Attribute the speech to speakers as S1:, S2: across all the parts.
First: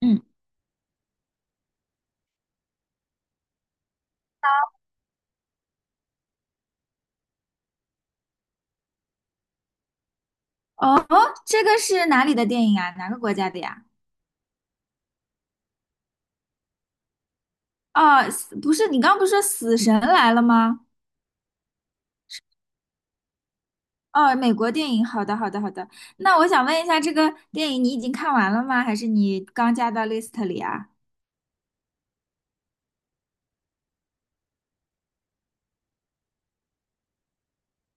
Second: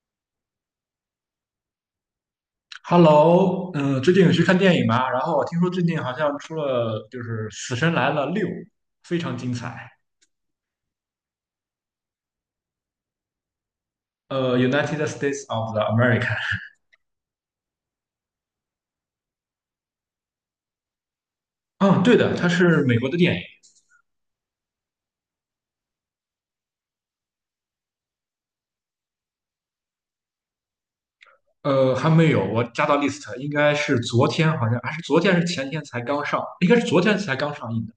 S1: 嗯，
S2: Hello，最近有去看电影吗？然后我听说最近好像出了就是《死神来了六》，非常精彩。
S1: 哦，这个是哪里的电影啊？哪个国家的呀？
S2: 《United States of the America》。
S1: 哦，死不是，你刚不是说《死神来了》吗？
S2: 嗯，对的，它是美国的电影。
S1: 哦，美国电影。好的，好的，好的。那我想问一下，这个电影你已经看完了吗？还是你刚加到 list 里啊？
S2: 还没有，我加到 list，应该是昨天，好像还是昨天还是前天才刚上，应该是昨天才刚上映的。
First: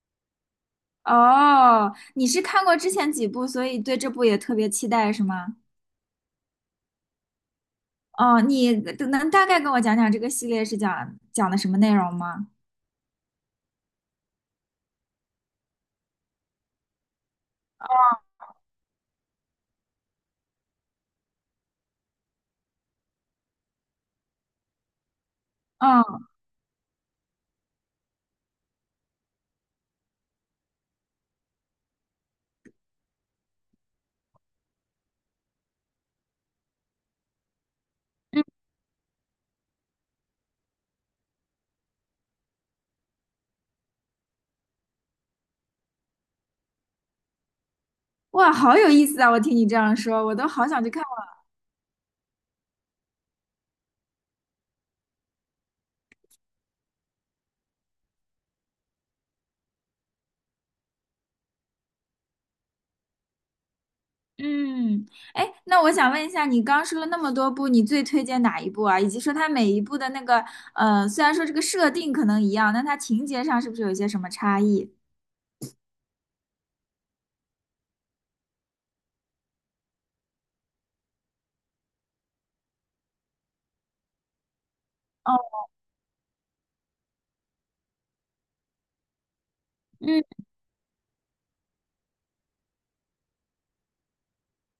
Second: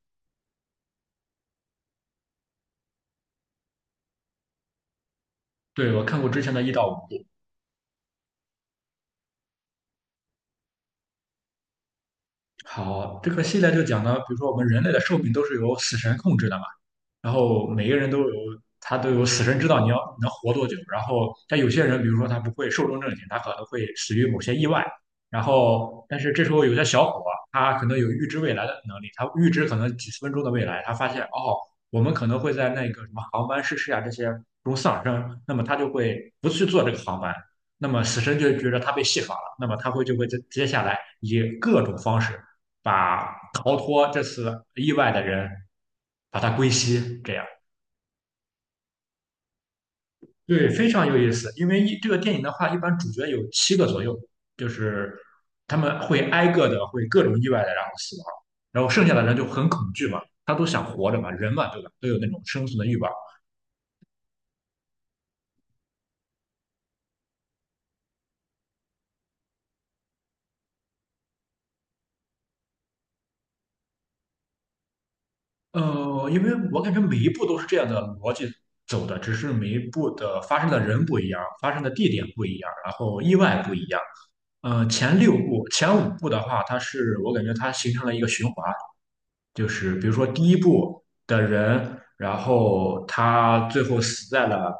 S1: 哦，你是看过之前几部，所以对这部也特别期待，是吗？
S2: 对，我看过之前的一到五部。
S1: 哦，你能大概跟我讲讲这个系列是讲的什么内容吗？
S2: 好，这个系列就讲呢，比如说我们人类的寿命都是由死神控制的嘛。然后每个人都有死神知道你要能活多久。然后，但有些人，比如说他不会寿终正寝，他可能会死于某些意外。然后，但
S1: 嗯
S2: 是这时候有些小伙，他可能有预知未来的能力，他预知可能几十分钟的未来，他发现哦，我们可能会在那个什么航班失事啊这些中丧生，那么他就会不去坐这个航班。那么死神
S1: 嗯，
S2: 就觉得他被戏耍了，那么他就会接下来以各种方式把逃脱这次意外的人。把它归西，这样
S1: 哇，好有意思啊！我听你这样说，我都好
S2: 对，
S1: 想
S2: 非
S1: 去看。
S2: 常有意思。因为这个电影的话，一般主角有七个左右，就是他们会挨个的会各种意外的然后死亡，然后剩下的人就很恐惧嘛，他都想活着嘛，人嘛对吧，都有那种生存的欲望。
S1: 嗯，哎，那我想问一下，你刚说了那么多部，你最推荐哪一部啊？以及说它每一部的那个，虽然说这个设定可能一样，但它情节上是不是有一些什么差异？
S2: 因为我感觉每一步都是这样的逻辑走的，只是每一步的发生的人不一样，发生的地点不一样，然后意外不一样。前六
S1: 哦，
S2: 部、前五部的话，它是我感觉它形成了一个循环，就是比如
S1: 嗯，
S2: 说第一部的人，然后他最后死在了，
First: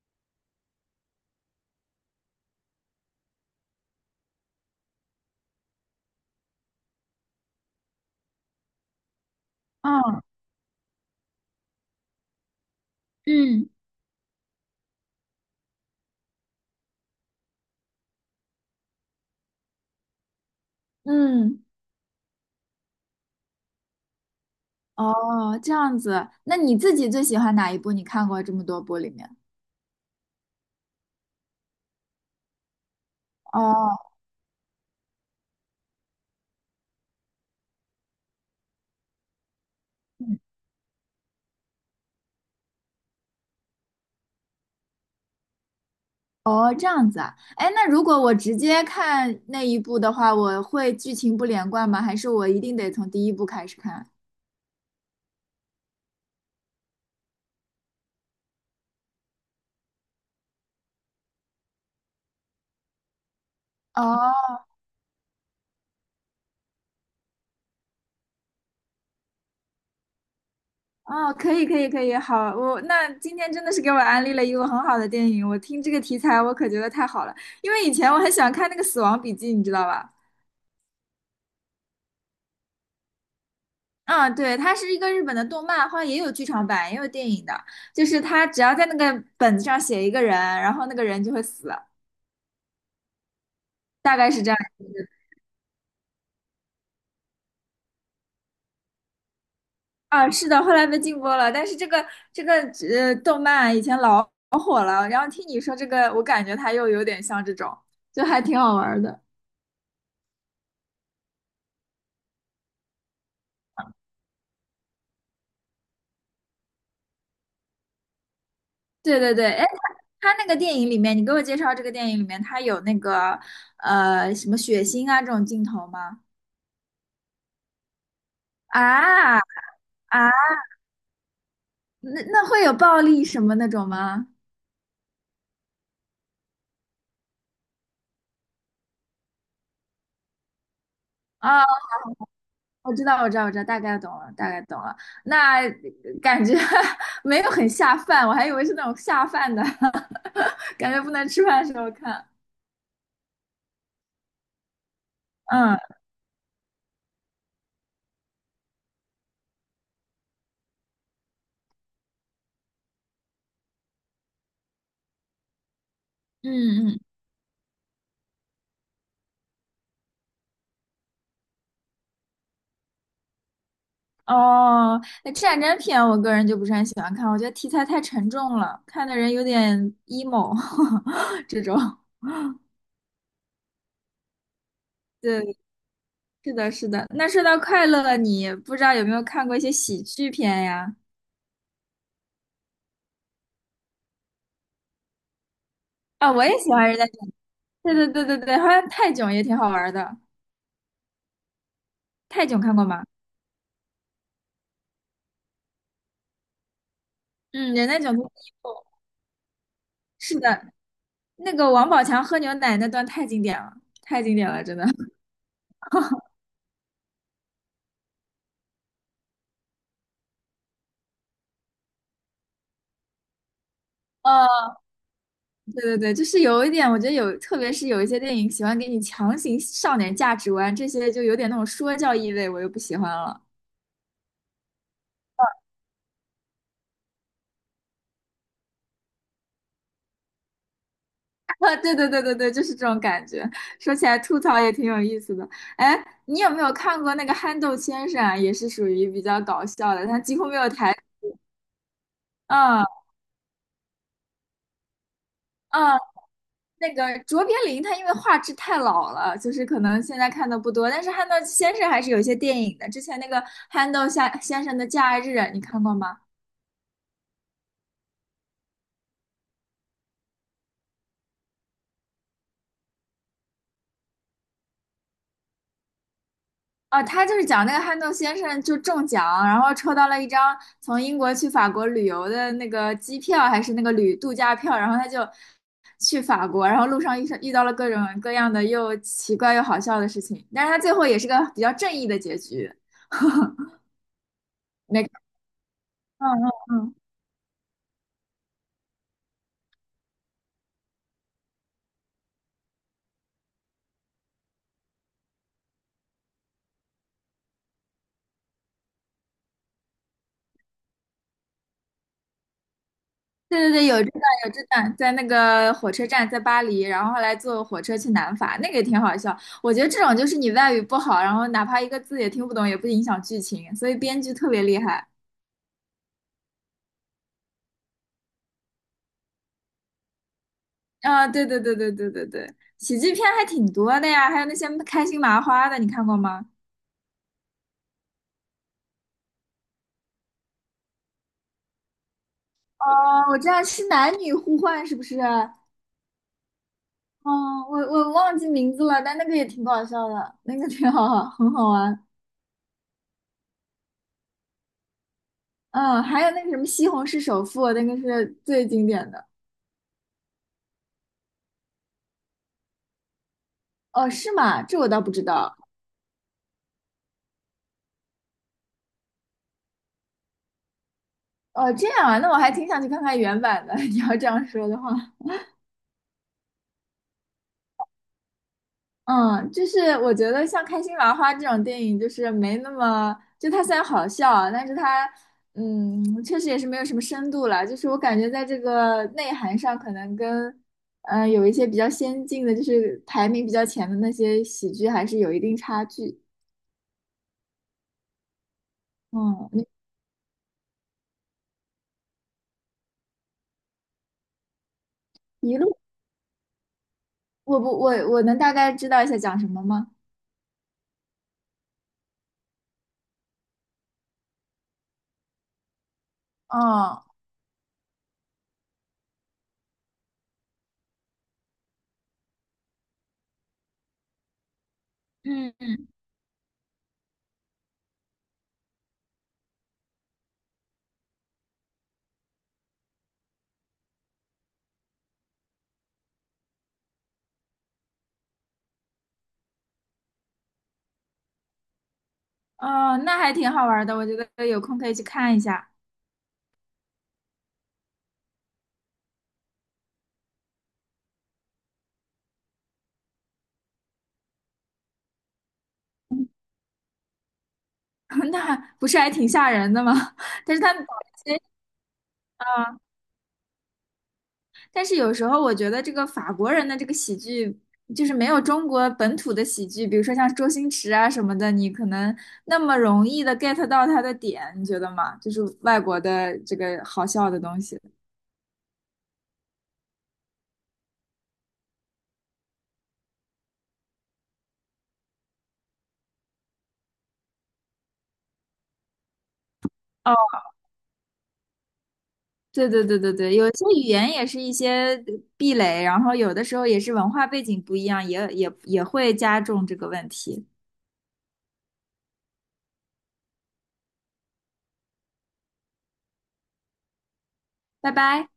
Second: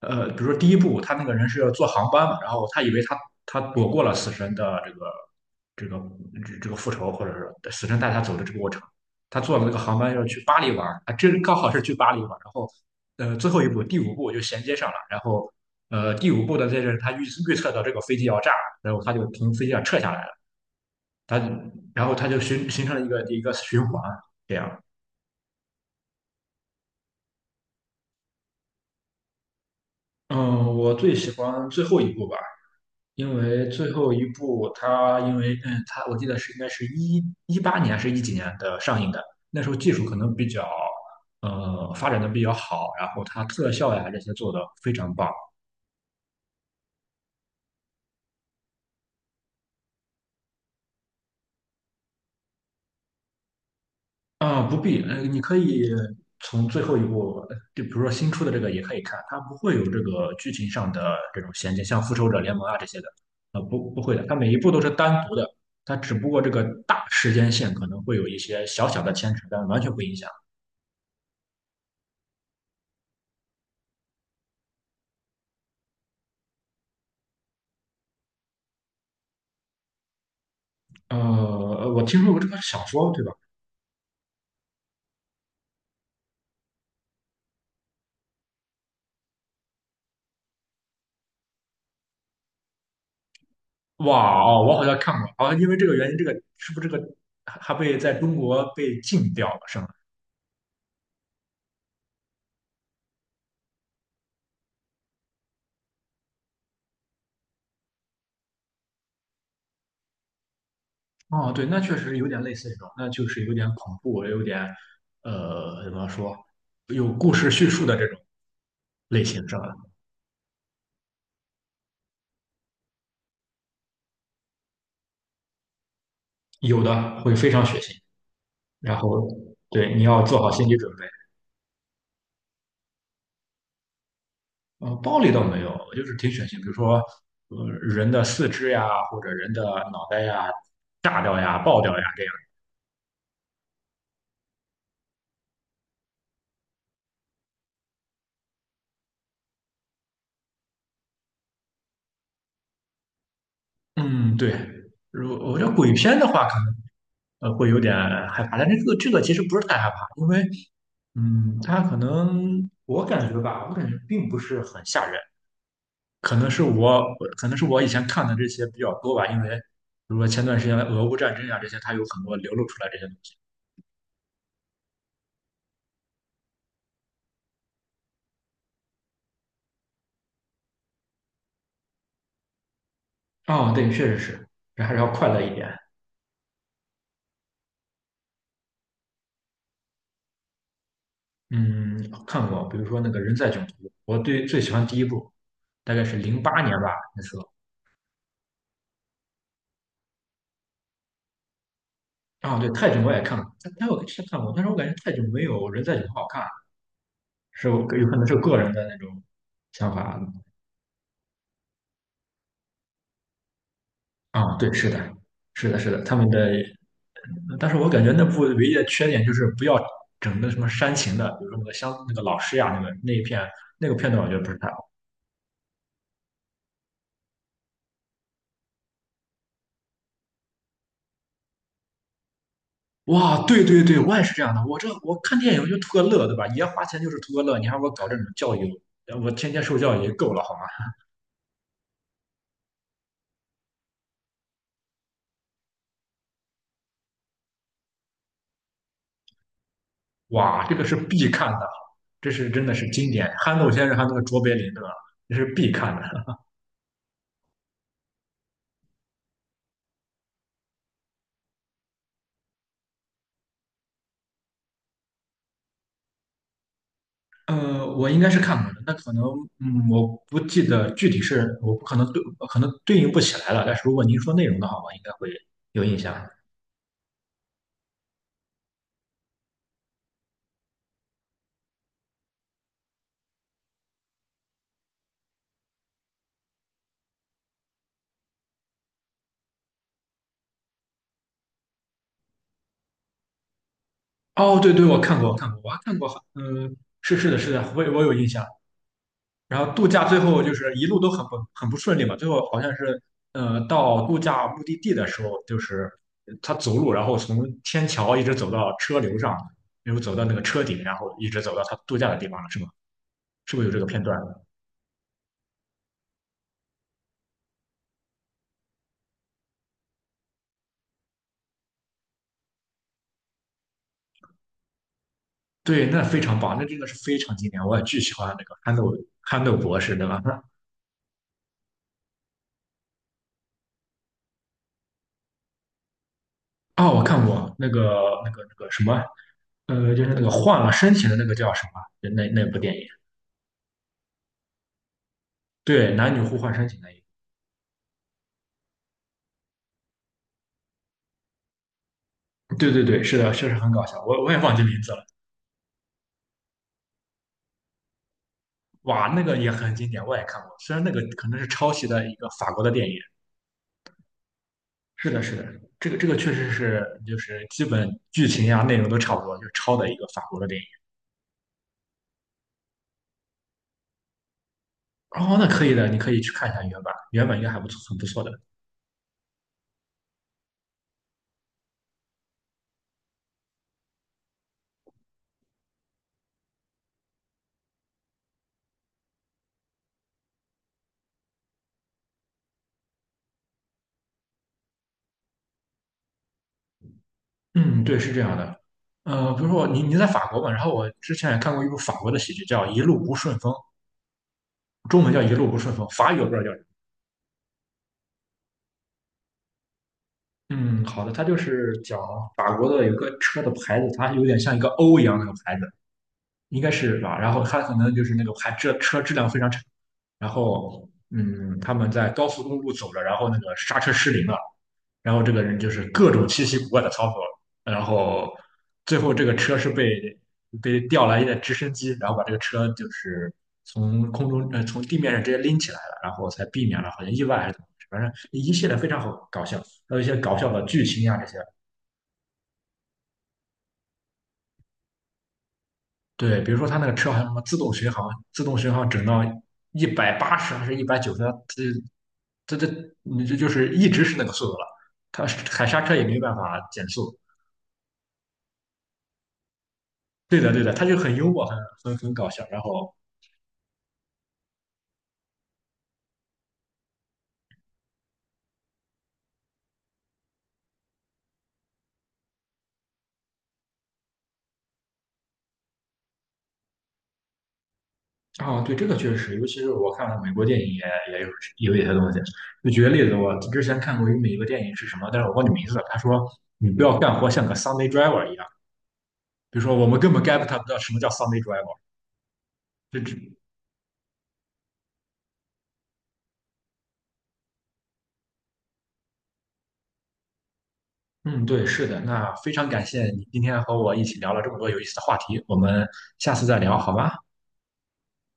S2: 比如说第一部他那个人是要坐航班嘛，然后他以为他躲过了死神的这个这个复仇，或者是死神带他走的这个过程，他坐了那个航班
S1: 哦，
S2: 要去巴黎玩，啊，这刚好是去巴黎玩，然后最后一
S1: 嗯
S2: 步第五步就衔接上了，然后第五部的这阵他预测到这个飞机要炸，然后他就从飞机上撤下来了，他
S1: 嗯，
S2: 然后他就形成了一个循环。这样，
S1: 哦，这样子，那你自己最喜欢哪一部？你看过这么多部里面？
S2: 嗯，我最喜欢最后一部吧，因为最
S1: 哦，
S2: 后一部它因为它我记得是应该是一八年还是一几年的上映的，那时候技术可能
S1: 嗯
S2: 比较发展的比较好，然后它特效呀这些做的非常棒。
S1: 哦，这样子啊，哎，那如果我直接看那一部的话，我会剧情不连贯吗？还是我一定得从第一部开始看？
S2: 啊，不必，你可以从最后一部，就比如说新出的这个也可以看，它不会有这个剧情上的这种衔接，像《复仇者联盟》啊这些的，不会的，它每
S1: 哦
S2: 一步都是单独的，它只不过这个大时间线可能会有一些小小的牵扯，但完全不影响。
S1: 哦，可以可以可以，好，我那今天真的是给我安利了一个很好的电影，我听这个题材我可觉得太好了，因为以前我很喜欢看那个《死亡笔记》，你知道吧？
S2: 我听说过这个小说，对吧？
S1: 嗯，对，它是一个日本的动漫，好像也有剧场版，也有电影的，就是它只要在那个本子上写一个人，然后那个人就会死，大概
S2: 哇
S1: 是这样
S2: 哦，我好
S1: 一个。
S2: 像看过，啊，因为这个原因，这个是不是这个还被在中国被禁掉了，是吗？
S1: 啊，是的，后来被禁播了，但是这个动漫以前老火了，然后听你说这个，我感觉它又有点像这种，就还挺好玩的。
S2: 哦，对，那确实有点类似这种，那就是有点恐怖，有点怎么说，有故事叙述的这种
S1: 对
S2: 类
S1: 对对，
S2: 型，是吧？
S1: 哎，他那个电影里面，你给我介绍这个电影里面，他有那个什么血腥啊这种镜头吗？
S2: 有的会非常血腥，然后
S1: 啊
S2: 对你要做
S1: 啊，
S2: 好心理准备。
S1: 那那会有暴力什么那种吗？
S2: 暴力倒没有，就是挺血腥，比如说人的四肢呀，或者人的脑袋呀，炸掉呀、
S1: 啊，
S2: 爆掉呀这样。
S1: 我知道，我知道，我知道，大概懂了，大概懂了。那感觉 没有很下饭，我还以为是那种下饭的，感觉不能吃饭的时候看。
S2: 嗯，对。如我觉得鬼
S1: 嗯
S2: 片的话，可能。会有点害怕。但这个其实不是太害怕，因为嗯，它可能我感觉吧，我感觉并不是很吓人，可能是
S1: 嗯嗯
S2: 我以前看的这些比较多吧，因为比如说前段时间的俄乌战争呀、这些，它有很多流露出来这些东西。
S1: 哦，那战争片我个人就不是很喜欢看，我觉得题材太沉重了，看的人有点 emo 这种。
S2: 哦，对，确实是，人还是要快乐一
S1: 对，
S2: 点。
S1: 是的，是的。那说到快乐，你不知道有没有看过一些喜剧片呀？
S2: 嗯，看过，比如说那个《人在囧途》，我对最喜欢第一部，大概是
S1: 啊、
S2: 零
S1: 我也
S2: 八
S1: 喜
S2: 年
S1: 欢
S2: 吧，
S1: 人家
S2: 那
S1: 囧。
S2: 时候。
S1: 对对对对对，好像泰囧也挺好玩的。泰
S2: 哦，
S1: 囧
S2: 对，
S1: 看过
S2: 《泰囧》
S1: 吗？
S2: 我也看过，但我之前看过，但是我感觉《泰囧》没有《人在囧途》好看。是
S1: 嗯，
S2: 我
S1: 人家
S2: 有
S1: 囧
S2: 可能
S1: 都
S2: 是个人的那种想法
S1: 是的，那个王宝强喝牛奶那段太经典了，太经典
S2: 啊，
S1: 了，
S2: 对，
S1: 真的。
S2: 是的，是的，是的，他们的，但是我感觉那部唯一的缺点就是不要整的什么煽情的，比如说那个乡那个老师呀，那个那一片那个片段，我觉得不是太 好。
S1: 对对对，就是有一点，我觉得有，特别是有一些电影喜欢给你强行上点价值观，这些就有点那种说教意味，我又不喜欢
S2: 哇，
S1: 了。
S2: 对对对，我也是这样的，我看电影我就图个乐，对吧？爷花钱就是图个乐，你还给我搞这种教育，我天天受教育也够了好吗？
S1: 啊，对对对对对，就是这种感觉。说起来吐槽也挺有意思的。哎，你有没有看过那个憨豆先生啊？也是属于比较搞笑的，他几乎没
S2: 哇，
S1: 有
S2: 这个是
S1: 台。
S2: 必看的，这是真的
S1: 嗯
S2: 是经典，憨豆先生还有那个卓别林，对吧？这是必
S1: 嗯，
S2: 看的。
S1: 那个卓别林他因为画质太老了，就是可能现在看的不多，但是憨豆先生还是有一些电影的。之前那个憨豆先生的《假日》啊，你看过吗？
S2: 我应该是看过的，那可能，嗯，我不记得具体是，我不可能对，可能对应不起来了。但是如果您说内容的话，我应该会有印象。
S1: 啊，他就是讲那个憨豆先生就中奖，然后抽到了一张从英国去法国旅游的那个机票，还是那个旅度假票，然后他就去法国，然后路上遇到了各种各样的又奇怪又好笑的事情，但是他最后也是个比较正义的结局。
S2: 哦，对对，我
S1: 没，
S2: 看过，我看过，我还看过，
S1: 嗯嗯
S2: 嗯，
S1: 嗯，
S2: 是是的，是的，我有印象。然后度假最后就是一路都很不顺利嘛，最后好像是，到度假目的地的时候，就是他走路，然后从天桥一直走到车流上，然后走到那个车顶，然后一直走到他度假的地方了，是吗？是
S1: 对
S2: 不是
S1: 对
S2: 有这个
S1: 对，有
S2: 片
S1: 这
S2: 段？
S1: 段有这段，在那个火车站，在巴黎，然后后来坐火车去南法，那个也挺好笑。我觉得这种就是你外语不好，然后哪怕一个字也听不懂，也不影响剧情，所以编剧特别厉害。
S2: 对，那非常棒，那真的是非常经典，我也巨喜欢那个憨豆博士，对吧？那
S1: 啊，对对对对对对对，喜剧片还挺多的呀，还有那些开心麻花的，你看过吗？
S2: 啊，我看过那个什么，就是那个换了身体的那个叫什么？那部电影，
S1: 哦，我知道是男女互换，是不是？哦，
S2: 对，男女互换身体那一
S1: 我忘记名字了，但那个也挺搞笑的，那个挺好，很好玩。
S2: 部，对对对，是的，确实很搞笑，我也忘记名字了，
S1: 嗯，还有那个什么《西红柿首富》，那个是最经
S2: 哇，
S1: 典
S2: 那
S1: 的。
S2: 个也很经典，我也看过，虽然那个可能是抄袭的一个法国的电影，
S1: 哦，是吗？这我倒
S2: 是
S1: 不
S2: 的，
S1: 知
S2: 是的，
S1: 道。
S2: 这个确实是就是基本剧情呀、内容都差不多，就是抄的一个法国的电影。
S1: 哦，这样啊，那我还挺想去看看原版的。你要这样说的话，
S2: 哦，那可以的，你可以去看一下原版，原版应该还不错，很不错的。
S1: 嗯，就是我觉得像《开心麻花》这种电影，就是没那么，就它虽然好笑，但是它，嗯，确实也是没有什么深度了。就是我感觉在这个内涵上，可能跟，有一些比较先进的，就是排名比较前的那些喜剧，还是有一定差距。
S2: 嗯，对，是这样的。比如
S1: 嗯，
S2: 说
S1: 你
S2: 你在法国嘛，然后我之前也看过一部法国的喜剧叫《一路不顺风》，中文叫《一路不
S1: 一
S2: 顺
S1: 路，
S2: 风》，法语我不知道叫什么。
S1: 我不，我能大概知道一下讲什么吗？
S2: 嗯，好的，它就是讲法国的有个车的牌子，它有点像一个 O 一样那个牌子，应该是
S1: 哦，
S2: 吧？然后它可能就是那个牌这车质量非常差，然后嗯，他们在高速公路走着，然后那个刹车失灵了，然后这个人就
S1: 嗯，
S2: 是各种稀奇古怪的操作，然后最后这个车是被调来一的直升机，然后把这个车就是从空中从地面上直接拎起来了，然后才避免了好像意外还是怎么回事，反正一系列非常好搞笑，还有一些搞笑的剧情呀这些。
S1: 哦，那还挺好玩的，我觉得有空可以去看一下。
S2: 对，比如说他那个车还有什么自动巡航，自动巡航整到180还是190，这这这你这就是一直是那个速度了，他踩刹车也没办法减速。
S1: 那不是还挺吓人的吗？
S2: 对 的，
S1: 但
S2: 对
S1: 是
S2: 的，
S1: 他
S2: 他
S1: 们。
S2: 就很幽默，很搞笑。然后
S1: 但是有时候我觉得这个法国人的这个喜剧，就是没有中国本土的喜剧，比如说像周星驰啊什么的，你可能那么容易的 get 到他的点，你觉得吗？就是外国的这个好笑的东西。
S2: 啊，对，这个确实尤其是我看了美国电影也有一些东西。就举个例子，我之前看过一个美国电影是什么，但是我忘记名字了。他说你不要干活像个 Sunday driver 一样，比如说我们根
S1: 哦，
S2: 本 get 他不到什么叫 Sunday driver。
S1: 对对对
S2: 这
S1: 对
S2: 只
S1: 对，有些语言也是一些壁垒，然后有的时候也是文化背景不一样，也会加重这个问题。
S2: 嗯，对，是的。那非常感谢你今天和我一起聊了这么多有意思的话题，我们下次再聊好吗？
S1: 拜拜。